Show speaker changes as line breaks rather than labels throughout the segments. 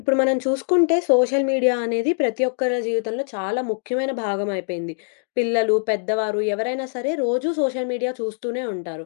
ఇప్పుడు మనం చూసుకుంటే సోషల్ మీడియా అనేది ప్రతి ఒక్కరి జీవితంలో చాలా ముఖ్యమైన భాగం అయిపోయింది. పిల్లలు, పెద్దవారు ఎవరైనా సరే రోజూ సోషల్ మీడియా చూస్తూనే ఉంటారు.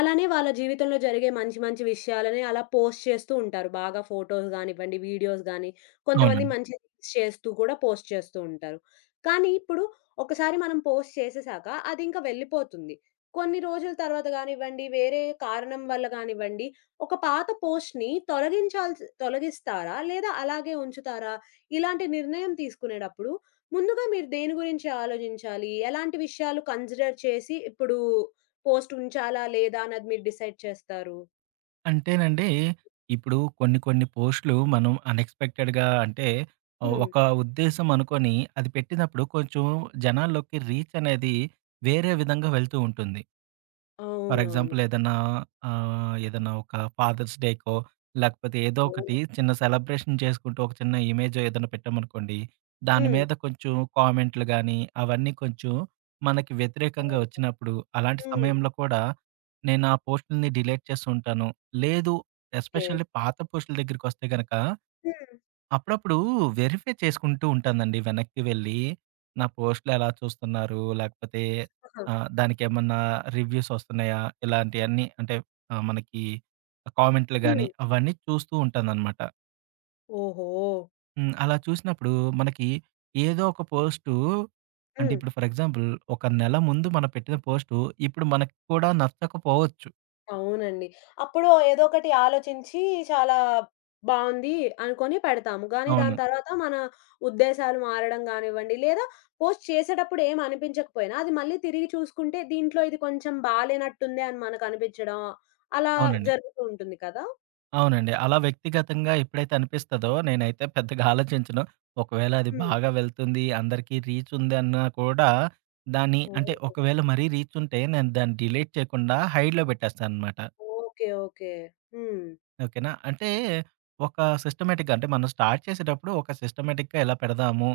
అలానే వాళ్ళ జీవితంలో జరిగే మంచి మంచి విషయాలని అలా పోస్ట్ చేస్తూ ఉంటారు. బాగా ఫోటోస్ గానివ్వండి, వీడియోస్ గానీ, కొంతమంది
అవునండి.
మంచి రీల్స్ చేస్తూ కూడా పోస్ట్ చేస్తూ ఉంటారు. కానీ ఇప్పుడు ఒకసారి మనం పోస్ట్ చేసేసాక అదింక వెళ్ళిపోతుంది. కొన్ని రోజుల తర్వాత గానివ్వండి, వేరే కారణం వల్ల గానివ్వండి ఒక పాత పోస్ట్‌ని తొలగిస్తారా? లేదా అలాగే ఉంచుతారా? ఇలాంటి నిర్ణయం తీసుకునేటప్పుడు ముందుగా మీరు దేని గురించి ఆలోచించాలి? ఎలాంటి విషయాలు కన్సిడర్ చేసి ఇప్పుడు పోస్ట్ ఉంచాలా? లేదా? అన్నది మీరు డిసైడ్ చేస్తారు?
అంటేనండి, ఇప్పుడు కొన్ని కొన్ని పోస్ట్‌లు మనం అన్‌ఎక్స్‌పెక్టెడ్‌గా అంటే
హ్మ్.
ఒక ఉద్దేశ్యం అనుకోని అది పెట్టినప్పుడు కొంచెం జనాల్లోకి రీచ్ అనేది వేరే విధంగా వెళ్తూ ఉంటుంది. ఫర్
అవునవును.
ఎగ్జాంపుల్ ఏదన్నా ఏదన్నా ఒక ఫాదర్స్ డేకో, లేకపోతే ఏదో
ఓహ్!
ఒకటి చిన్న సెలబ్రేషన్ చేసుకుంటూ ఒక చిన్న ఇమేజో ఏదైనా పెట్టామనుకోండి. దాని
హ్మ్.
మీద కొంచెం కామెంట్లు గాని, అవన్నీ కొంచెం మనకి వ్యతిరేకంగా వచ్చినప్పుడు, అలాంటి
హ్మ్.
సమయంలో కూడా నేను ఆ పోస్టుల్ని డిలీట్ చేస్తూ ఉంటాను. లేదు,
ఓకే.
ఎస్పెషల్లీ పాత పోస్టుల దగ్గరికొస్తే గనక
హ్మ్.
అప్పుడప్పుడు వెరిఫై చేసుకుంటూ ఉంటానండి వెనక్కి వెళ్ళి. నా పోస్ట్‌లు ఎలా చూస్తున్నారు? లేకపోతే
ఆహా!
దానికేమన్నా రివ్యూస్ వస్తున్నాయా? ఇలాంటియన్నీ అంటే మనకి కామెంట్‌లు గాని
హ్మ్.
అవన్నీ చూస్తూ ఉంటాననమాట.
ఓహో!
అలా చూసినప్పుడు మనకి ఏదో ఒక పోస్టు అంటే
హ్మ్.
ఇప్పుడు ఫర్ ఎగ్జాంపుల్ ఒక నెల ముందు మనం పెట్టిన పోస్టు ఇప్పుడు మనకి కూడా నచ్చకపోవచ్చు.
అవునండి. అప్పుడు ఏదో ఒకటి ఆలోచించి చాలా బావుంది అనుకోని పెడతాము. కానీ దాని
అవును.
తర్వాత మన ఉద్దేశాలు మారడం గానివ్వండి, లేదా పోస్ట్ చేసేటప్పుడు ఏం అనిపించకపోయినా అది మళ్ళీ తిరిగి చూసుకుంటే దీంట్లో ఇది కొంచెం బాలేనట్టుంది అని మనకనిపించడం అలా
అవునండి.
జరుగుతూ ఉంటుంది కదా!
అవునండి, అలా వ్యక్తిగతంగా ఎప్పుడైతే అనిపిస్తదో నేనైతే పెద్దగా ఆలోచించను. ఒకవేళ అది
హ్మ్.
బాగా వెళ్తుంది, అందరికీ రీచ్ ఉందన్నా కూడా దాన్ని
ఓహో!
అంటే ఒకవేళ మరీ రీచ్ ఉంటే నేను దాన్ని డిలీట్ చేయకుండా హైడ్‌లో పెట్టేస్తాననమాట.
ఓకే. ఓకే. హ్మ్.
ఓకేనా? అంటే ఒక సిస్టమాటిక్‌గా అంటే మనం స్టార్ట్ చేసేటప్పుడు ఒక సిస్టమాటిక్‌గా ఇలా పెడదాము.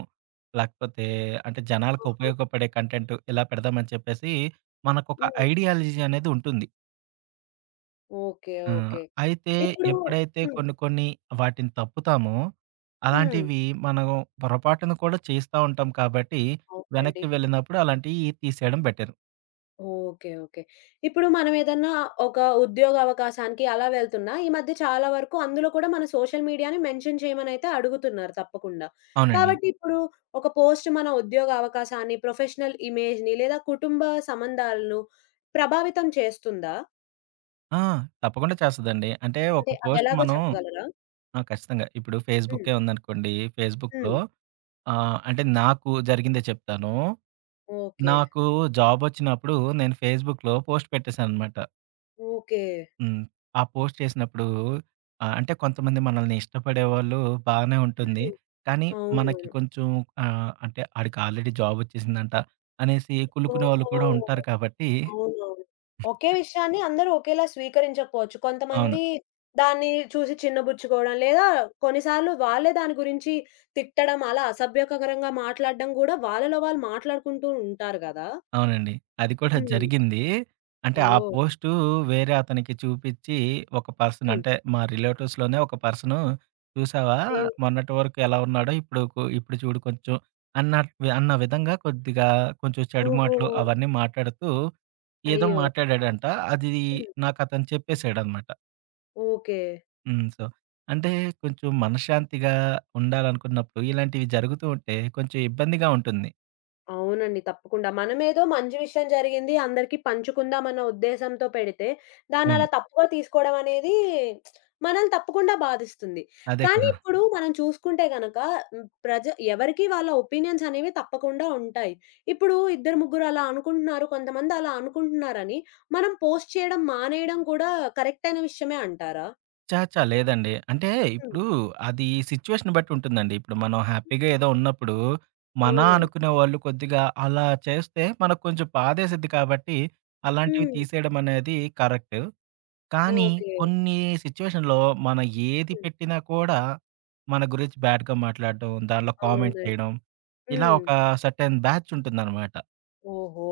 లేకపోతే అంటే జనాలకు
ఆహా!
ఉపయోగపడే కంటెంట్ ఇలా పెడదామని చెప్పేసి మనకొక
హ్మ్.
ఐడియాలజీ అనేది ఉంటుంది.
ఓకే.
ఆ!
ఓకే.
అయితే
ఇప్పుడు
ఎప్పుడైతే
హ్మ్.
కొన్ని కొన్ని వాటిని తప్పుతామో,
హ్మ్.
అలాంటివి మనం పొరపాటున కూడా చేస్తా ఉంటాం కాబట్టి,
అవునండి.
వెనక్కి వెళ్ళినప్పుడు అలాంటివి తీసేయడం బెటర్.
ఓకే. ఓకే. ఇప్పుడు మనమేదన్నా ఒక ఉద్యోగ అవకాశానికి అలా వెళ్తున్నా, ఈ మధ్య చాలా వరకు అందులో కూడా మన సోషల్ మీడియాని మెన్షన్ చేయమనైతే అడుగుతున్నారు తప్పకుండా.
అవునండి.
కాబట్టి ఇప్పుడు ఒక పోస్ట్ మన ఉద్యోగ అవకాశాన్ని, ప్రొఫెషనల్ ఇమేజ్‌ని లేదా కుటుంబ సంబంధాలను ప్రభావితం చేస్తుందా?
ఆ! తప్పకుండా చేస్తదండి. అంటే
అంటే
ఒక పోస్ట్
అదెలాగో
మనం
చెప్పగలరా?
ఆ! ఖచ్చితంగా. ఇప్పుడు
హ్మ్.
ఫేస్‌బుక్కే ఉందనుకోండి, ఫేస్‌బుక్‌లో
హ్మ్.
అంటే నాకు జరిగిందే చెప్తాను.
ఓకే.
నాకు జాబొచ్చినప్పుడు నేను ఫేస్‌బుక్‌లో పోస్ట్ పెట్టేశాననమాట.
ఓకే.
హ్మ్. ఆ పోస్ట్ చేసినప్పుడు అంటే కొంతమంది మనల్ని ఇష్టపడేవాళ్ళు బాగానే ఉంటుంది.
హ్మ్.
కానీ మనకి
అవునవును.
కొంచెం అంటే ఆడికి ఆల్రెడీ జాబొచ్చేసిందంట అనేసి కులుకునే వాళ్ళు
ఓహో!
కూడా ఉంటారు కాబట్టి
అవునవును. ఒకే విషయాన్ని అందరూ ఒకేలా స్వీకరించకపోవచ్చు.
అవును.
కొంతమంది దాన్ని చూసి చిన్నబుచ్చుకోవడం, లేదా కొన్నిసార్లు వాళ్ళే దాని గురించి తిట్టడం, అలా అసభ్యకరంగా మాట్లాడడం గూడా వాళ్ళలో వాళ్ళు మాట్లాడుకుంటూ ఉంటారు గదా!
అవునండి, అది కూడా
హ్మ్.
జరిగింది. అంటే ఆ
ఓహ్!
పోస్టు వేరే అతనికి చూపిచ్చి ఒక పర్సన్
హ్మ్. హ్మ్.
అంటే మా రిలేటివ్స్‌లోనే ఒక పర్సను చూసావా?
అయ్యో!
మొన్నటి వరకు ఎలా ఉన్నాడో ఇప్పుడు ఇప్పుడు చూడు కొంచెం అన్నట్టు అన్న విధంగా కొద్దిగా కొంచెం చెడు
ఓహో!
మాటలు అవన్నీ మాట్లాడుతూ ఏదో
అయ్యో!
మాట్లాడాడంట. అది
హ్మ్.
నాకు అతను చెప్పేసాడనమాట.
ఓకే.
హ్మ్. సో, అంటే కొంచెం మనశ్శాంతిగా ఉండాలనుకున్నప్పుడు ఇలాంటివి జరుగుతూ ఉంటే కొంచెం ఇబ్బందిగా ఉంటుంది.
అవునండి. తప్పకుండా. మనమేదో మంచి విషయం జరిగింది అందరికీ పంచుకుందామన్న ఉద్దేశంతో పెడితే, దాన్నలా
అవును.
తప్పుగా తీసుకోవడం అనేది మనల్ని తప్పకుండా బాధిస్తుంది.
అదే
కానీ
కదా!
ఇప్పుడు మనం చూసుకుంటే గనక హ్మ్, ఎవరికీ వాళ్ళ ఒపీనియన్స్ అనేవి తప్పకుండా ఉంటాయి. ఇప్పుడు ఇద్దరు, ముగ్గురు అలా అనుకుంటున్నారు. కొంతమంది అలా అనుకుంటున్నారని మనం పోస్ట్ చేయడం మానేయడం కూడా కరెక్ట్ అయిన విషయమే అంటారా?
ఛా! ఛా! లేదండి. అంటే
హ్మ్.
ఇప్పుడు అది సిట్యుయేషన్ బట్టి ఉంటుందండి. ఇప్పుడు మనం హ్యాపీగా ఏదో ఉన్నప్పుడు, మనా
అవునా?
అనుకునే వాళ్ళు కొద్దిగా అలా చేస్తే మనకు కొంచెం బాధేసిద్ది కాబట్టి, అలాంటివి
హ్మ్.
తీసేయడం అనేది కరెక్ట్. కానీ
ఓకే.
కొన్ని సిట్యుయేషన్‌లో మనం ఏది
హ్మ్.
పెట్టినా కూడా మన గురించి బ్యాడ్‌గా మాట్లాడడం, దానిలో కామెంట్
అవునండి.
చేయడం, ఇలా
హ్మ్.
ఒక సర్టెన్ బ్యాచ్ ఉంటుందనమాట.
ఓహో!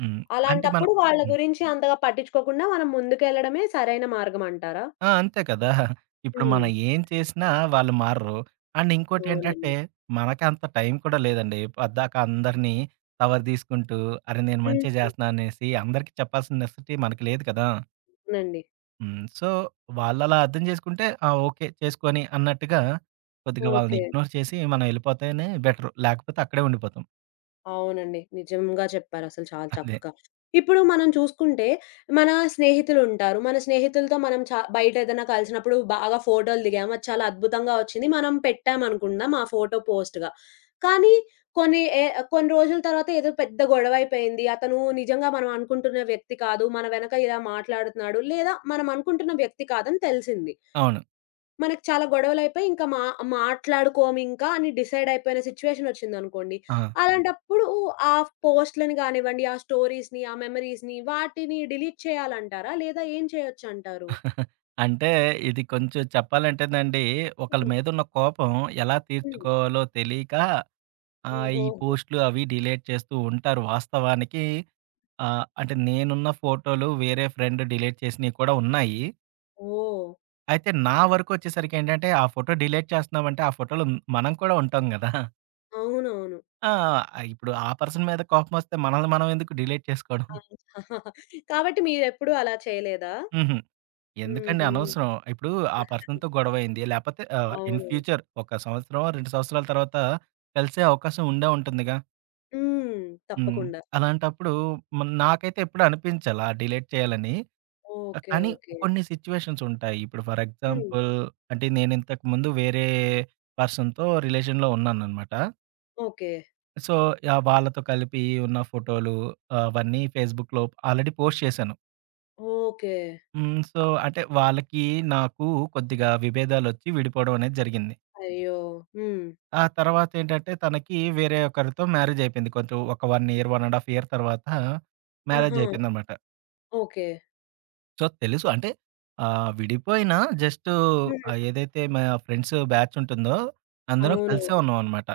హ్మ్. అంటే మనం
అలాంటప్పుడు వాళ్ళ
హ్మ్.
గురించి అంతగా పట్టించుకోకుండా మనం ముందుకెళ్ళడమే సరైన మార్గం అంటారా?
ఆ! అంతే కదా! ఇప్పుడు
హ్మ్.
మనం ఏం చేసినా వాళ్ళు మారరు. అండ్
అవునండి.
ఇంకోటేంటంటే, మనకి అంత టైం కూడా లేదండి. పద్దాక అందరిని కవర్ తీసుకుంటూ, అరే! నేను
హ్మ్.
మంచే జేస్తున్నా అనేసి అందరికీ చెప్పాల్సిన నెసెసిటీ మనకి లేదు కదా!
అవునండి.
హ్మ్. సో, వాళ్ళలా అర్థం జేసుకుంటే, ఆ! ఓకే. చేసుకొని అన్నట్టుగా కొద్దిగా వాళ్ళని
ఓకే.
ఇగ్నోర్ చేసి మనం ఎళ్ళిపోతేనే బెటరు. లేకపోతే అక్కడే ఉండిపోతాం.
అవునండి. నిజంగా చెప్పారసలు చాలా
అదే.
చక్కగా. ఇప్పుడు మనం చూసుకుంటే, మన స్నేహితులుంటారు. మన స్నేహితులతో మనం బయటేదైనా కలిసినప్పుడు బాగా ఫోటోలు దిగాము. అది చాలా అద్భుతంగా వచ్చింది. మనం పెట్టామనుకుందాం ఆ ఫోటో పోస్ట్‌గా. కానీ కొన్ని ఏ కొన్ని రోజుల తర్వాత ఏదో పెద్ద గొడవైపోయింది. అతను నిజంగా మనం అనుకుంటున్న వ్యక్తి కాదు. మన వెనక ఇలా మాట్లాడుతున్నాడు. లేదా మనం అనుకుంటున్న వ్యక్తి కాదని తెలిసింది.
అవును.
మనకు చాలా గొడవలయిపోయి ఇంకా మా మాట్లాడుకోమింకా అని డిసైడ్ అయిపోయిన సిచ్యువేషనొచ్చిందనుకోండి.
ఆ!
అవును. అలాంటప్పుడు ఆ పోస్ట్‌లని గానివ్వండి, ఆ స్టోరీస్‌ని, ఆ మెమరీస్‌ని వాటిని డిలీట్ చేయాలంటారా? లేదా ఏం చేయొచ్చంటారు?
అంటే ఇది కొంచెం చెప్పాలంటేనండి, ఒకళ్ళ
హ్మ్.
మీదున్న కోపం ఎలా
హ్మ్.
తీర్చుకోవాలో తెలియక ఆ!
ఓహో!
ఈ పోస్ట్‌లు అవి డిలీట్ చేస్తూ ఉంటారు. వాస్తవానికి అంటే నేనున్న ఫోటోలు వేరే ఫ్రెండ్ డిలీట్ చేసినయి కూడా ఉన్నాయి.
ఓహ్!
అయితే నా వరకొచ్చేసరికేంటంటే, ఆ ఫోటో డిలీట్ చేస్తున్నామంటే, ఆ ఫోటోలో మనం కూడా ఉంటాం గదా!
అవునవును.
ఆ! ఇప్పుడు ఆ పర్సన్ మీద కోపమొస్తే మనల్ని మనం ఎందుకు డిలీట్ చేసుకోవడం?
ఆ! కాబట్టి మీరెప్పుడూ అలా చేయలేదా?
హుహు. ఎందుకండి,
హుహు.
అనవసరం. ఇప్పుడు ఆ
ఆహ్,
పర్సన్‌తో గొడవయింది. లేపోతే ఇన్
అవును.
ఫ్యూచర్ ఒక సంవత్సరం, 2 సంవత్సరాల తర్వాత కలిసే అవకాశం ఉండే ఉంటుందిగా!
హ్మ్.
హ్మ్.
తప్పకుండా.
అలాంటప్పుడు నాకైతే ఎప్పుడు అనిపించలా డిలీట్ చేయాలని.
ఓకే.
కానీ
ఓకే.
కొన్ని సిట్యుయేషన్స్ ఉంటాయి. ఇప్పుడు ఫర్
హ్మ్.
ఎగ్జాంపుల్ అంటే నేను ఇంతకుముందు వేరే పర్సన్‌తో రిలేషన్‌లో ఉన్నాననమాట.
ఓకే.
సో, వాళ్ళతో కలిపి ఉన్న ఫోటోలు ఆ, అవన్నీ ఫేస్‌బుక్‌లో ఆల్రెడీ పోస్ట్ చేశాను.
ఓకే.
హ్మ్. సో, అంటే వాళ్ళకి నాకు కొద్దిగా విభేదాలొచ్చి విడిపోవడం అనేది జరిగింది.
అయ్యో! హ్మ్.
ఆ తర్వాత ఏంటంటే తనకి వేరే ఒకరితో మ్యారేజ్ అయిపోయింది. కొంచెం ఒక 1 ఇయర్, 1 ½ ఇయర్ తర్వాత మ్యారేజ్
ఆహా!
అయిపోయిందనమాట.
ఓకే.
సో, తెలుసు. అంటే విడిపోయినా జస్టు ఏదైతే మా ఫ్రెండ్స్ బ్యాచ్ ఉంటుందో, అందరం కలిసే
అవునవును.
ఉన్నామనమాట.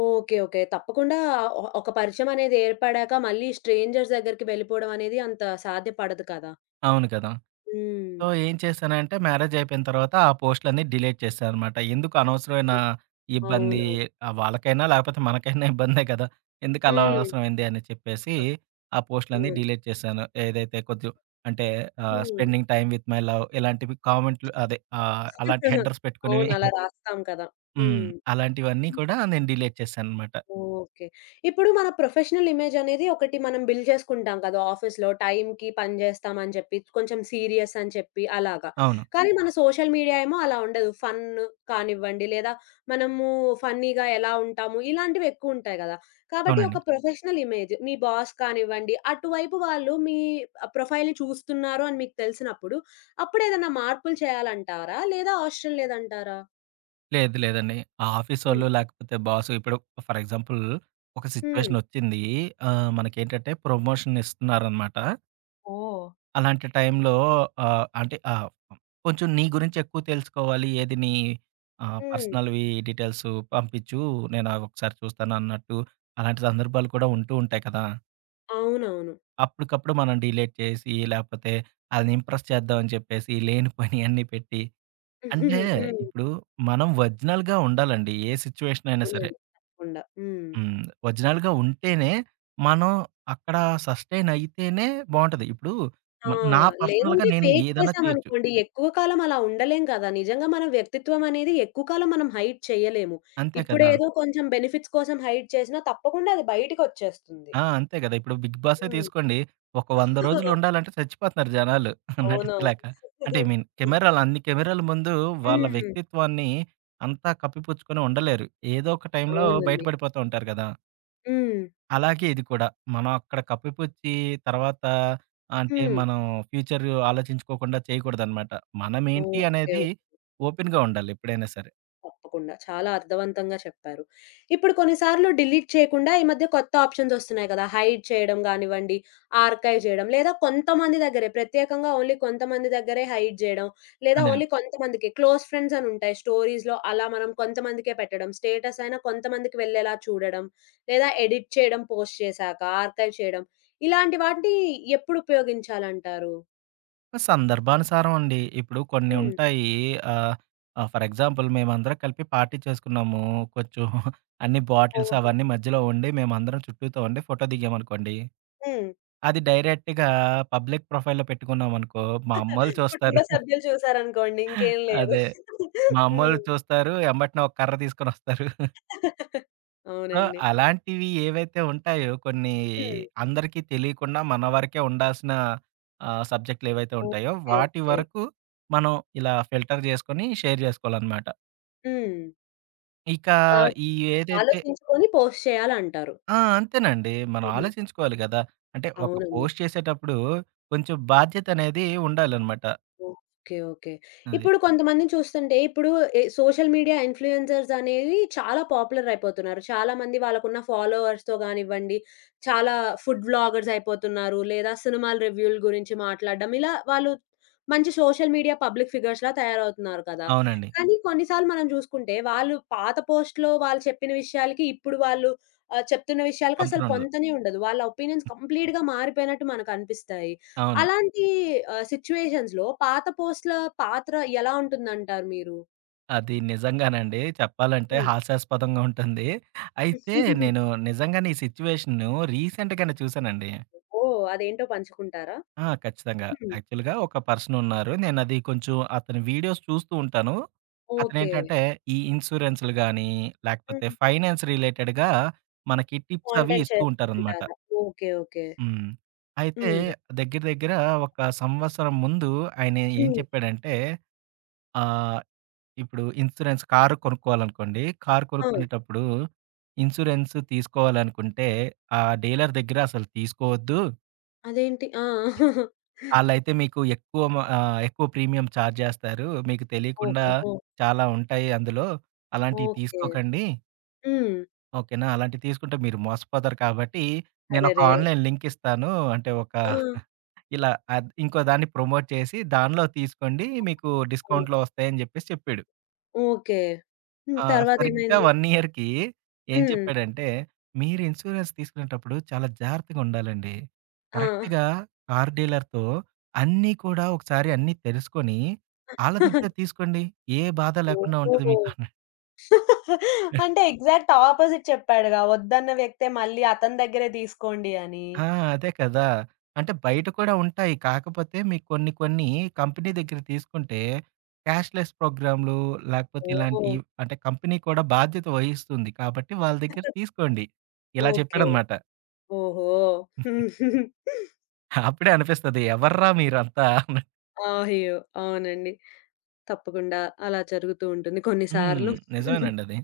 ఓకే. ఓకే. తప్పకుండా ఒక పరిచయం అనేది ఏర్పడాక మళ్ళీ స్ట్రేంజర్స్ దగ్గరికి వెళ్ళిపోవడం అనేది అంత సాధ్యపడదు కదా!
అవును కదా!
హ్మ్.
సో, ఏం చేశానంటే మ్యారేజ్ అయిపోయిన తర్వాత ఆ పోస్టులన్నీ డిలీట్ చేశాననమాట. ఎందుకు అనవసరమైన ఇబ్బంది
అవునవును.
వాళ్ళకైనా లేకపోతే మనకైనా ఇబ్బందే కదా! ఎందుకు
హ్మ్.
అనవసరమైంది అని చెప్పేసి ఆ పోస్టులన్నీ
హ్మ్.
డిలీట్ చేశాను. ఏదైతే కొద్దిగా అంటే
హ్మ్.
Spending time with my love ఇలాంటివి కామెంట్లు అదే అలాంటి హెడర్స్ పెట్టుకునేవి
అవును. అలా రాస్తాం కదా!
హ్మ్.
హ్మ్.
అలాంటివన్నీ కూడా నేను డిలీట్ చేశాననమాట.
ఓకే. ఇప్పుడు మన ప్రొఫెషనల్ ఇమేజ్ అనేది ఒకటి మనం బిల్డ్ చేసుకుంటాం కదా! ఆఫీస్‌లో టైంకి పని చేస్తాం అని చెప్పి, కొంచెం సీరియస్ అని చెప్పి అలాగా.
అవును.
కానీ మన సోషల్ మీడియా ఏమో అలా ఉండదు. ఫన్ కానివ్వండి, లేదా మనము ఫన్నీగా ఎలా ఉంటాము ఇలాంటివి ఎక్కువ ఉంటాయి కదా! కాబట్టి ఒక
అవునండి.
ప్రొఫెషనల్ ఇమేజ్ మీ బాస్ కానివ్వండి, అటువైపు వాళ్ళు మీ ప్రొఫైల్‌ని చూస్తున్నారు అని మీకు తెలిసినప్పుడు, అప్పుడు ఏదైనా మార్పులు చేయాలంటారా? లేదా అవసరం లేదంటారా?
లేదు లేదండి. ఆ
హ్మ్.
ఆఫీసోళ్ళు లేకపోతే బాసు ఇప్పుడు ఫర్ ఎగ్జాంపుల్ ఒక
హ్మ్.
సిట్యుయేషనొచ్చింది. మనకేంటంటే ప్రమోషన్ ఇస్తున్నారనమాట.
ఓహ్!
అలాంటి టైంలో ఆహ్, అంటే ఆహ్, కొంచెం నీ గురించి ఎక్కువ తెలుసుకోవాలి. ఏది నీ
హ్మ్.
పర్సనల్‌వి డీటెయిల్స్ పంపించు. నేను అవొకసారి చూస్తాను అన్నట్టు అలాంటి సందర్భాలు కూడా ఉంటూ ఉంటాయి కదా!
అవునవును.
అప్పటికప్పుడు మనం డిలేట్ చేసి లేకపోతే ఆళ్ళని ఇంప్రెస్ చేద్దామని చెప్పేసి లేని పని అన్నీ పెట్టి అంటే
హ్మ్.
ఇప్పుడు మనం ఒరిజినల్‌గా ఉండాలండి. ఏ సిట్యుయేషన్ అయినా సరే.
అవునండి. తప్పకుండా. హ్మ్.
హ్మ్. ఒరిజినల్‌గా ఉంటేనే మనం అక్కడ సస్టైన్ అయితేనే బావుంటది. ఇప్పుడు
ఆ!
నా పర్సనల్‌గా
లేదంటే
నేను
ఫేక్
ఏదైనా చేయొచ్చు.
చేశామనుకోండి, ఎక్కువ కాలం అలా ఉండలేం కదా! నిజంగా మన వ్యక్తిత్వం అనేది ఎక్కువ కాలం మనం హైడ్ చేయలేము.
అంతే కదా!
ఇప్పుడేదో కొంచెం బెనిఫిట్స్ కోసం హైడ్ చేసినా తప్పకుండా అది బయటికొచ్చేస్తుంది.
ఆ! అంతే కదా! ఇప్పుడు 'బిగ్ బాసే'
హ్మ్.
తీసుకోండి. ఒక 100 రోజులు ఉండాలంటే చచ్చిపోతున్నారు జనాలు
అవునవును.
నటించలేక. అంటే ఐ మీన్ కెమెరాల ముందు వాళ్ళ
హ్మ్.
వ్యక్తిత్వాన్ని అంతా కప్పిపుచ్చుకొని ఉండలేరు. ఏదో ఒక టైంలో బయట
అవునండి.
పడిపోతూ ఉంటారు కదా!
హ్మ్.
అలాగే ఇది కూడా. మనం అక్కడ కప్పిపుచ్చి తర్వాత అంటే
హ్మ్.
మనం ఫ్యూచర్ ఆలోచించుకోకుండా చేయకూడదనమాట. మనమేంటి
ఓకే.
అనేది ఓపెన్‌గా ఉండాలి ఎప్పుడైనా సరే.
తప్పకుండా. చాలా అర్థవంతంగా చెప్పారు. ఇప్పుడు కొన్నిసార్లు డిలీట్ చేయకుండా ఈ మధ్య కొత్త ఆప్షన్స్ ఒస్తున్నాయి కదా! హైడ్ చేయడం గానివ్వండి, ఆర్కైవ్ చేయడం లేదా కొంతమంది దగ్గరే ప్రత్యేకంగా ఓన్లీ కొంతమంది దగ్గరే హైడ్ చేయడం. లేదా ఓన్లీ
అదేనండి.
కొంతమందికి క్లోజ్ ఫ్రెండ్స్ అని ఉంటాయి. స్టోరీస్‌లో అలా మనం కొంతమందికే పెట్టడం. స్టేటస్ అయినా కొంతమందికి వెళ్ళేలా చూడడం. లేదా ఎడిట్ చేయడం పోస్ట్ చేశాక, ఆర్కైవ్ చేయడం. ఇలాంటి వాటిని ఎప్పుడు ఉపయోగించాలంటారు?
సందర్భానుసారం అండి. ఇప్పుడు కొన్ని
హ్మ్.
ఉంటాయి ఆహ్, ఆహ్, ఫర్ ఎగ్జాంపుల్ మేమందరం కలిపి పార్టీ చేసుకున్నాము. కొంచెం అన్ని బాటిల్స్
ఓహో!
అవన్నీ మధ్యలో ఉండి మేమందరం చుట్టూతో ఉండి ఫోటో దిగామనుకోండి.
హ్మ్.
అది డైరెక్ట్‌గా పబ్లిక్ ప్రొఫైల్‌లో పెట్టుకున్నామనుకో మా అమ్మోళ్ళు
కుటుంబ
చూస్తారు.
సభ్యులు చూసారనుకోండి ఇంకేం లేదు.
అదే. మా
హ్మ్.
అమ్మోళ్ళు చూస్తారు. ఎంబటనే ఒక కర్ర తీసుకొనొస్తారు. సో,
అవునండి.
అలాంటివి ఏవైతే ఉంటాయో కొన్ని
హ్మ్.
అందరికీ తెలియకుండా మన వరకే ఉండాల్సిన సబ్జెక్ట్‌లేవైతే ఉంటాయో
ఓకే.
వాటి
ఓకే.
వరకు మనం ఇలా ఫిల్టర్ చేసుకొని షేర్ చేసుకోవాలనమాట.
హ్మ్.
ఇక
కాబట్టి
ఈ ఏదైతే
ఆలోచించుకొని పోస్ట్ చేయాలంటారు.
ఆ! అంతేనండి. మనం
హ్మ్.
ఆలోచించుకోవాలి గదా! అంటే ఒక
అవునండి.
పోస్ట్ చేసేటప్పుడు కొంచెం బాధ్యతనేది ఉండాలనమాట.
ఓకే. ఓకే.
అది.
ఇప్పుడు కొంతమందిని చూస్తుంటే ఇప్పుడు సోషల్ మీడియా ఇన్‌ఫ్లుయెన్సర్స్ అనేవి చాలా పాపులర్ అయిపోతున్నారు. చాలామంది వాళ్ళకున్న ఫాలోవర్స్‌తో గానివ్వండి, చాలా ఫుడ్ వ్లాగర్స్ అయిపోతున్నారు. లేదా సినిమాల రివ్యూల గురించి మాట్లాడడం. ఇలా వాళ్ళు మంచి సోషల్ మీడియా పబ్లిక్ ఫిగర్స్‌లా తయారవుతున్నారు కదా!
అవునండి.
కానీ కొన్నిసార్లు మనం చూసుకుంటే వాళ్ళు పాత పోస్ట్‌లో వాళ్ళు చెప్పిన విషయాలకి, ఇప్పుడు వాళ్ళు చెప్తున్న విషయాలకి అసలు
పంతనుండదు.
పొంతనే ఉండదు. వాళ్ళ ఒపీనియన్స్ కంప్లీట్‌గా మారిపోయినట్టు మనకనిపిస్తాయి.
అవును.
అలాంటి సిట్యుయేషన్స్‌లో పాత పోస్ట్‌ల పాత్ర ఎలా ఉంటుందంటారు మీరు?
అది నిజంగానండి. చెప్పాలంటే
హ్మ్.
హాస్యాస్పదంగా ఉంటుంది. అయితే నేను నిజంగానే ఈ సిట్యుయేషన్‌ను రీసెంట్‌గానే చూసానండి.
ఓహ్! అదేంటో పంచుకుంటారా?
ఆ! ఖచ్చితంగా.
హ్మ్.
యాక్చువల్‌గా ఒక పర్సన్ ఉన్నారు. నేనది కొంచెం అతని వీడియోస్ చూస్తూ ఉంటాను.
ఓకే.
అతనేంటంటే ఈ ఇన్స్యూరెన్స్‌లు గాని, లేకపోతే
హ్మ్.
ఫైనాన్స్ రిలేటెడ్‌గా మనకి టిప్స్ అవి
కాంటెంట్
ఇస్తూ ఉంటారనమాట.
చేస్తుంటారా? ఓకే. ఓకే.
హ్మ్. అయితే
హ్మ్.
దగ్గర దగ్గర ఒక సంవత్సరం ముందు ఆయన ఏం
హ్మ్.
చెప్పాడంటే ఆహ్ ఇప్పుడు ఇన్సూరెన్స్ కారు కొనుక్కోవాలనుకోండి. కారు
ఆ!
కొనుక్కునేటప్పుడు ఇన్సూరెన్స్ తీసుకోవాలనుకుంటే, ఆ డీలర్ దగ్గర అసలు తీసుకోవద్దు.
అదేంటి? ఆ!
ఆళ్ళైతే మీకు ఎక్కువ ఎక్కువ ప్రీమియం చార్జ్ చేస్తారు. మీకు తెలియకుండా
ఓహోహో!
చాలా ఉంటాయి అందులో. అలాంటివి
ఓకే.
తీసుకోకండి.
హ్మ్.
ఓకేనా? అలాంటివి తీసుకుంటే మీరు మోసపోతారు కాబట్టి, నేనొక
అరెరే!
ఆన్‌లైన్ లింక్ ఇస్తాను. అంటే ఒక
ఆ!
ఇలా ఇంకో దాన్ని ప్రమోట్ చేసి, దానిలో తీసుకోండి మీకు డిస్కౌంట్‌లో వస్తాయని చెప్పేసి చెప్పాడు.
ఓకే. హ్మ్.
ఆ! సరిగ్గా
తర్వాతేమైంది?
1 ఇయర్‌కి ఏం
హ్మ్.
చెప్పాడంటే, "మీరు ఇన్స్యూరెన్స్ తీసుకునేటప్పుడు చాలా జాగ్రత్తగా ఉండాలండి.
ఆ!
కరెక్ట్‌గా కార్ డీలర్‌తో అన్నీ కూడా ఒకసారి తెలుసుకొని, ఆళ్ళ దగ్గర తీసుకోండి. ఏ బాధ లేకుండా ఉంటది
ఓహ్!
మీకు" అన్నాడు.
అంటే ఎగ్జాక్ట్ ఆపోజిట్ చెప్పాడుగా. వద్దన్న వ్యక్తే మళ్ళీ అతని దగ్గరే తీసుకోండి అని.
ఆ! అదే కదా! అంటే బయట కూడా ఉంటాయి. కాకపోతే మీకు కొన్ని కొన్ని కంపెనీ దగ్గర తీసుకుంటే క్యాష్‌లెస్ ప్రోగ్రామ్‌లు లేకపోతే
ఓహ్!
ఇలాంటియి అంటే కంపెనీ కూడా బాధ్యత వహిస్తుంది. కాబట్టి వాళ్ళ దగ్గర తీసుకోండి. ఇలా
ఓకే.
చెప్పాడనమాట.
ఓహో!
అప్పుడే అనిపిస్తది. ఎవర్రా మీరంతా అన్నట్టు.
అయ్యో! అవునండి. తప్పకుండా అలా జరుగుతూ ఉంటుంది
హ్మ్.
కొన్నిసార్లు.
నిజమేనండది.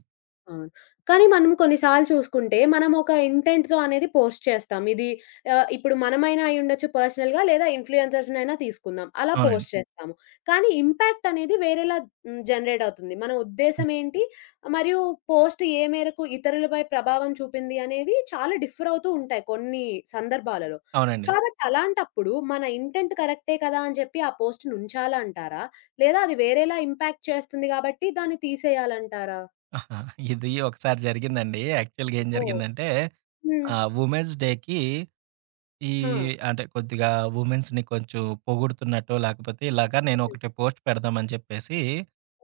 అవును. కానీ మనం కొన్నిసార్లు చూసుకుంటే, మనం ఒక ఇంటెంట్‌తో అనేది పోస్ట్ చేస్తాం. ఇది ఇప్పుడు మనమైనా అయ్యుండొచ్చు పర్సనల్‌గా లేదా ఇన్‌ఫ్లుయెన్సర్స్‌నైనా తీసుకుందాం. అలా
అవునండి.
పోస్ట్ హ్మ్. చేస్తాము. కానీ ఇంపాక్ట్ అనేది వేరేలా హ్మ్, జనరేట్ అవుతుంది. మన
హ్మ్.
ఉద్దేశ్యం ఏంటి? మరియు పోస్ట్ ఏ మేరకు ఇతరులపై ప్రభావం చూపింది అనేవి చాలా డిఫర్ అవుతూ ఉంటాయి కొన్ని సందర్భాలలో.
అవునండి.
కాబట్టి అలాంటప్పుడు మన ఇంటెంట్ కరెక్టే కదా! అని చెప్పి ఆ పోస్ట్‌ని ఉంచాలంటారా? లేదా అది వేరేలా ఇంపాక్ట్ చేస్తుంది కాబట్టి దాన్ని తీసేయాలంటారా?
ఆహా! ఇది ఒకసారి జరిగిందండి. యాక్చువల్‌గా ఏం
ఓహ్!
జరిగిందంటే
హ్మ్.
వుమెన్స్ డేకి ఈ
ఆ!
అంటే కొద్దిగా వుమెన్స్‌ని కొంచెం పొగుడుతున్నట్టో, లేకపోతే ఇలాగా నేను
హ్మ్.
ఒకటి పోస్ట్ పెడదామని చెప్పేసి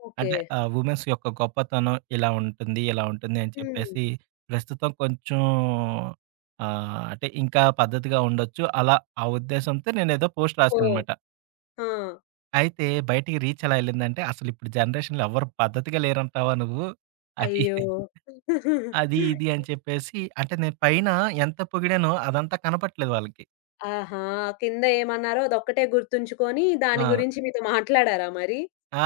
ఓకే.
అంటే వుమెన్స్ యొక్క గొప్పతనం ఇలా ఉంటుంది, ఇలా ఉంటుంది అని
హ్మ్.
చెప్పేసి ప్రస్తుతం కొంచెం అంటే ఇంకా పద్ధతిగా ఉండొచ్చు. అలా ఆ ఉద్దేశంతో నేనేదో పోస్ట్
ఓహ్!
రాశాననమాట.
ఆ!
అయితే బయటికి రీచ్ ఎలా ఎళ్ళిందంటే, అసలిప్పుడు జనరేషన్‌లో ఎవ్వరు పద్ధతిగా లేరంటావా నువ్వు? అది,
అయ్యో!
అది, ఇది అని చెప్పేసి అంటే నేను పైన ఎంత పొగిడానో అదంతా కనపట్లేదు వాళ్ళకి.
ఆహా! కింద ఏమన్నారో అదొక్కటే గుర్తుంచుకొని దాని
ఆ!
గురించి హ్మ్. మీతో మాట్లాడారా మరి?
ఆ!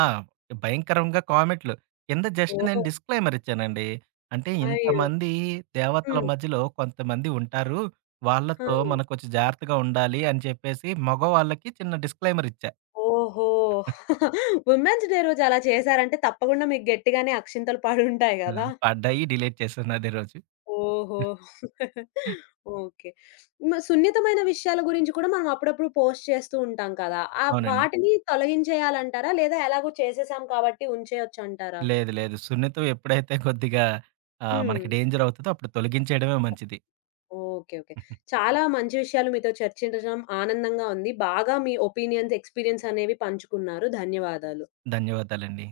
భయంకరంగా కామెంట్‌లు. కింద జస్ట్ నేను
ఓహ్!
డిస్క్లైమర్ ఇచ్చానండి. అంటే
అయ్యో!
ఇంతమంది దేవతల
హ్మ్.
మధ్యలో కొంతమంది ఉంటారు.
ఆ!
వాళ్ళతో మనం కొంచెం జాగ్రత్తగా ఉండాలి అని చెప్పేసి మగవాళ్ళకి చిన్న డిస్క్లైమర్ ఇచ్చా.
ఓహో! వుమెన్స్ డే రోజు అలా చేసారంటే తప్పకుండా మీకు గట్టిగానే అక్షింతలు పడుంటాయి
ఆ!
గదా!
పడ్డాయి. డిలీట్ చేశాను అదే రోజు.
ఓహో! ఓకే. సున్నితమైన విషయాల గురించి కూడా మనం అప్పుడప్పుడు పోస్ట్ చేస్తూ ఉంటాం కదా!
అవునండి.
వాటిని తొలగించేయాలంటారా? లేదా ఎలాగో చేసేసాం కాబట్టి ఉంచేయొచ్చంటారా?
లేదు. లేదు. సున్నితం ఎప్పుడైతే కొద్దిగా
హ్మ్.
మనకి డేంజర్ అవుతదో అప్పుడు తొలగించేయడమే మంచిది.
ఓకే. ఓకే. చాలా మంచి విషయాలు మీతో చర్చించడం ఆనందంగా ఉంది. బాగా మీ ఒపీనియన్స్, ఎక్స్‌పీరియన్స్ అనేవి పంచుకున్నారు. ధన్యవాదాలు.
ధన్యవాదాలండి.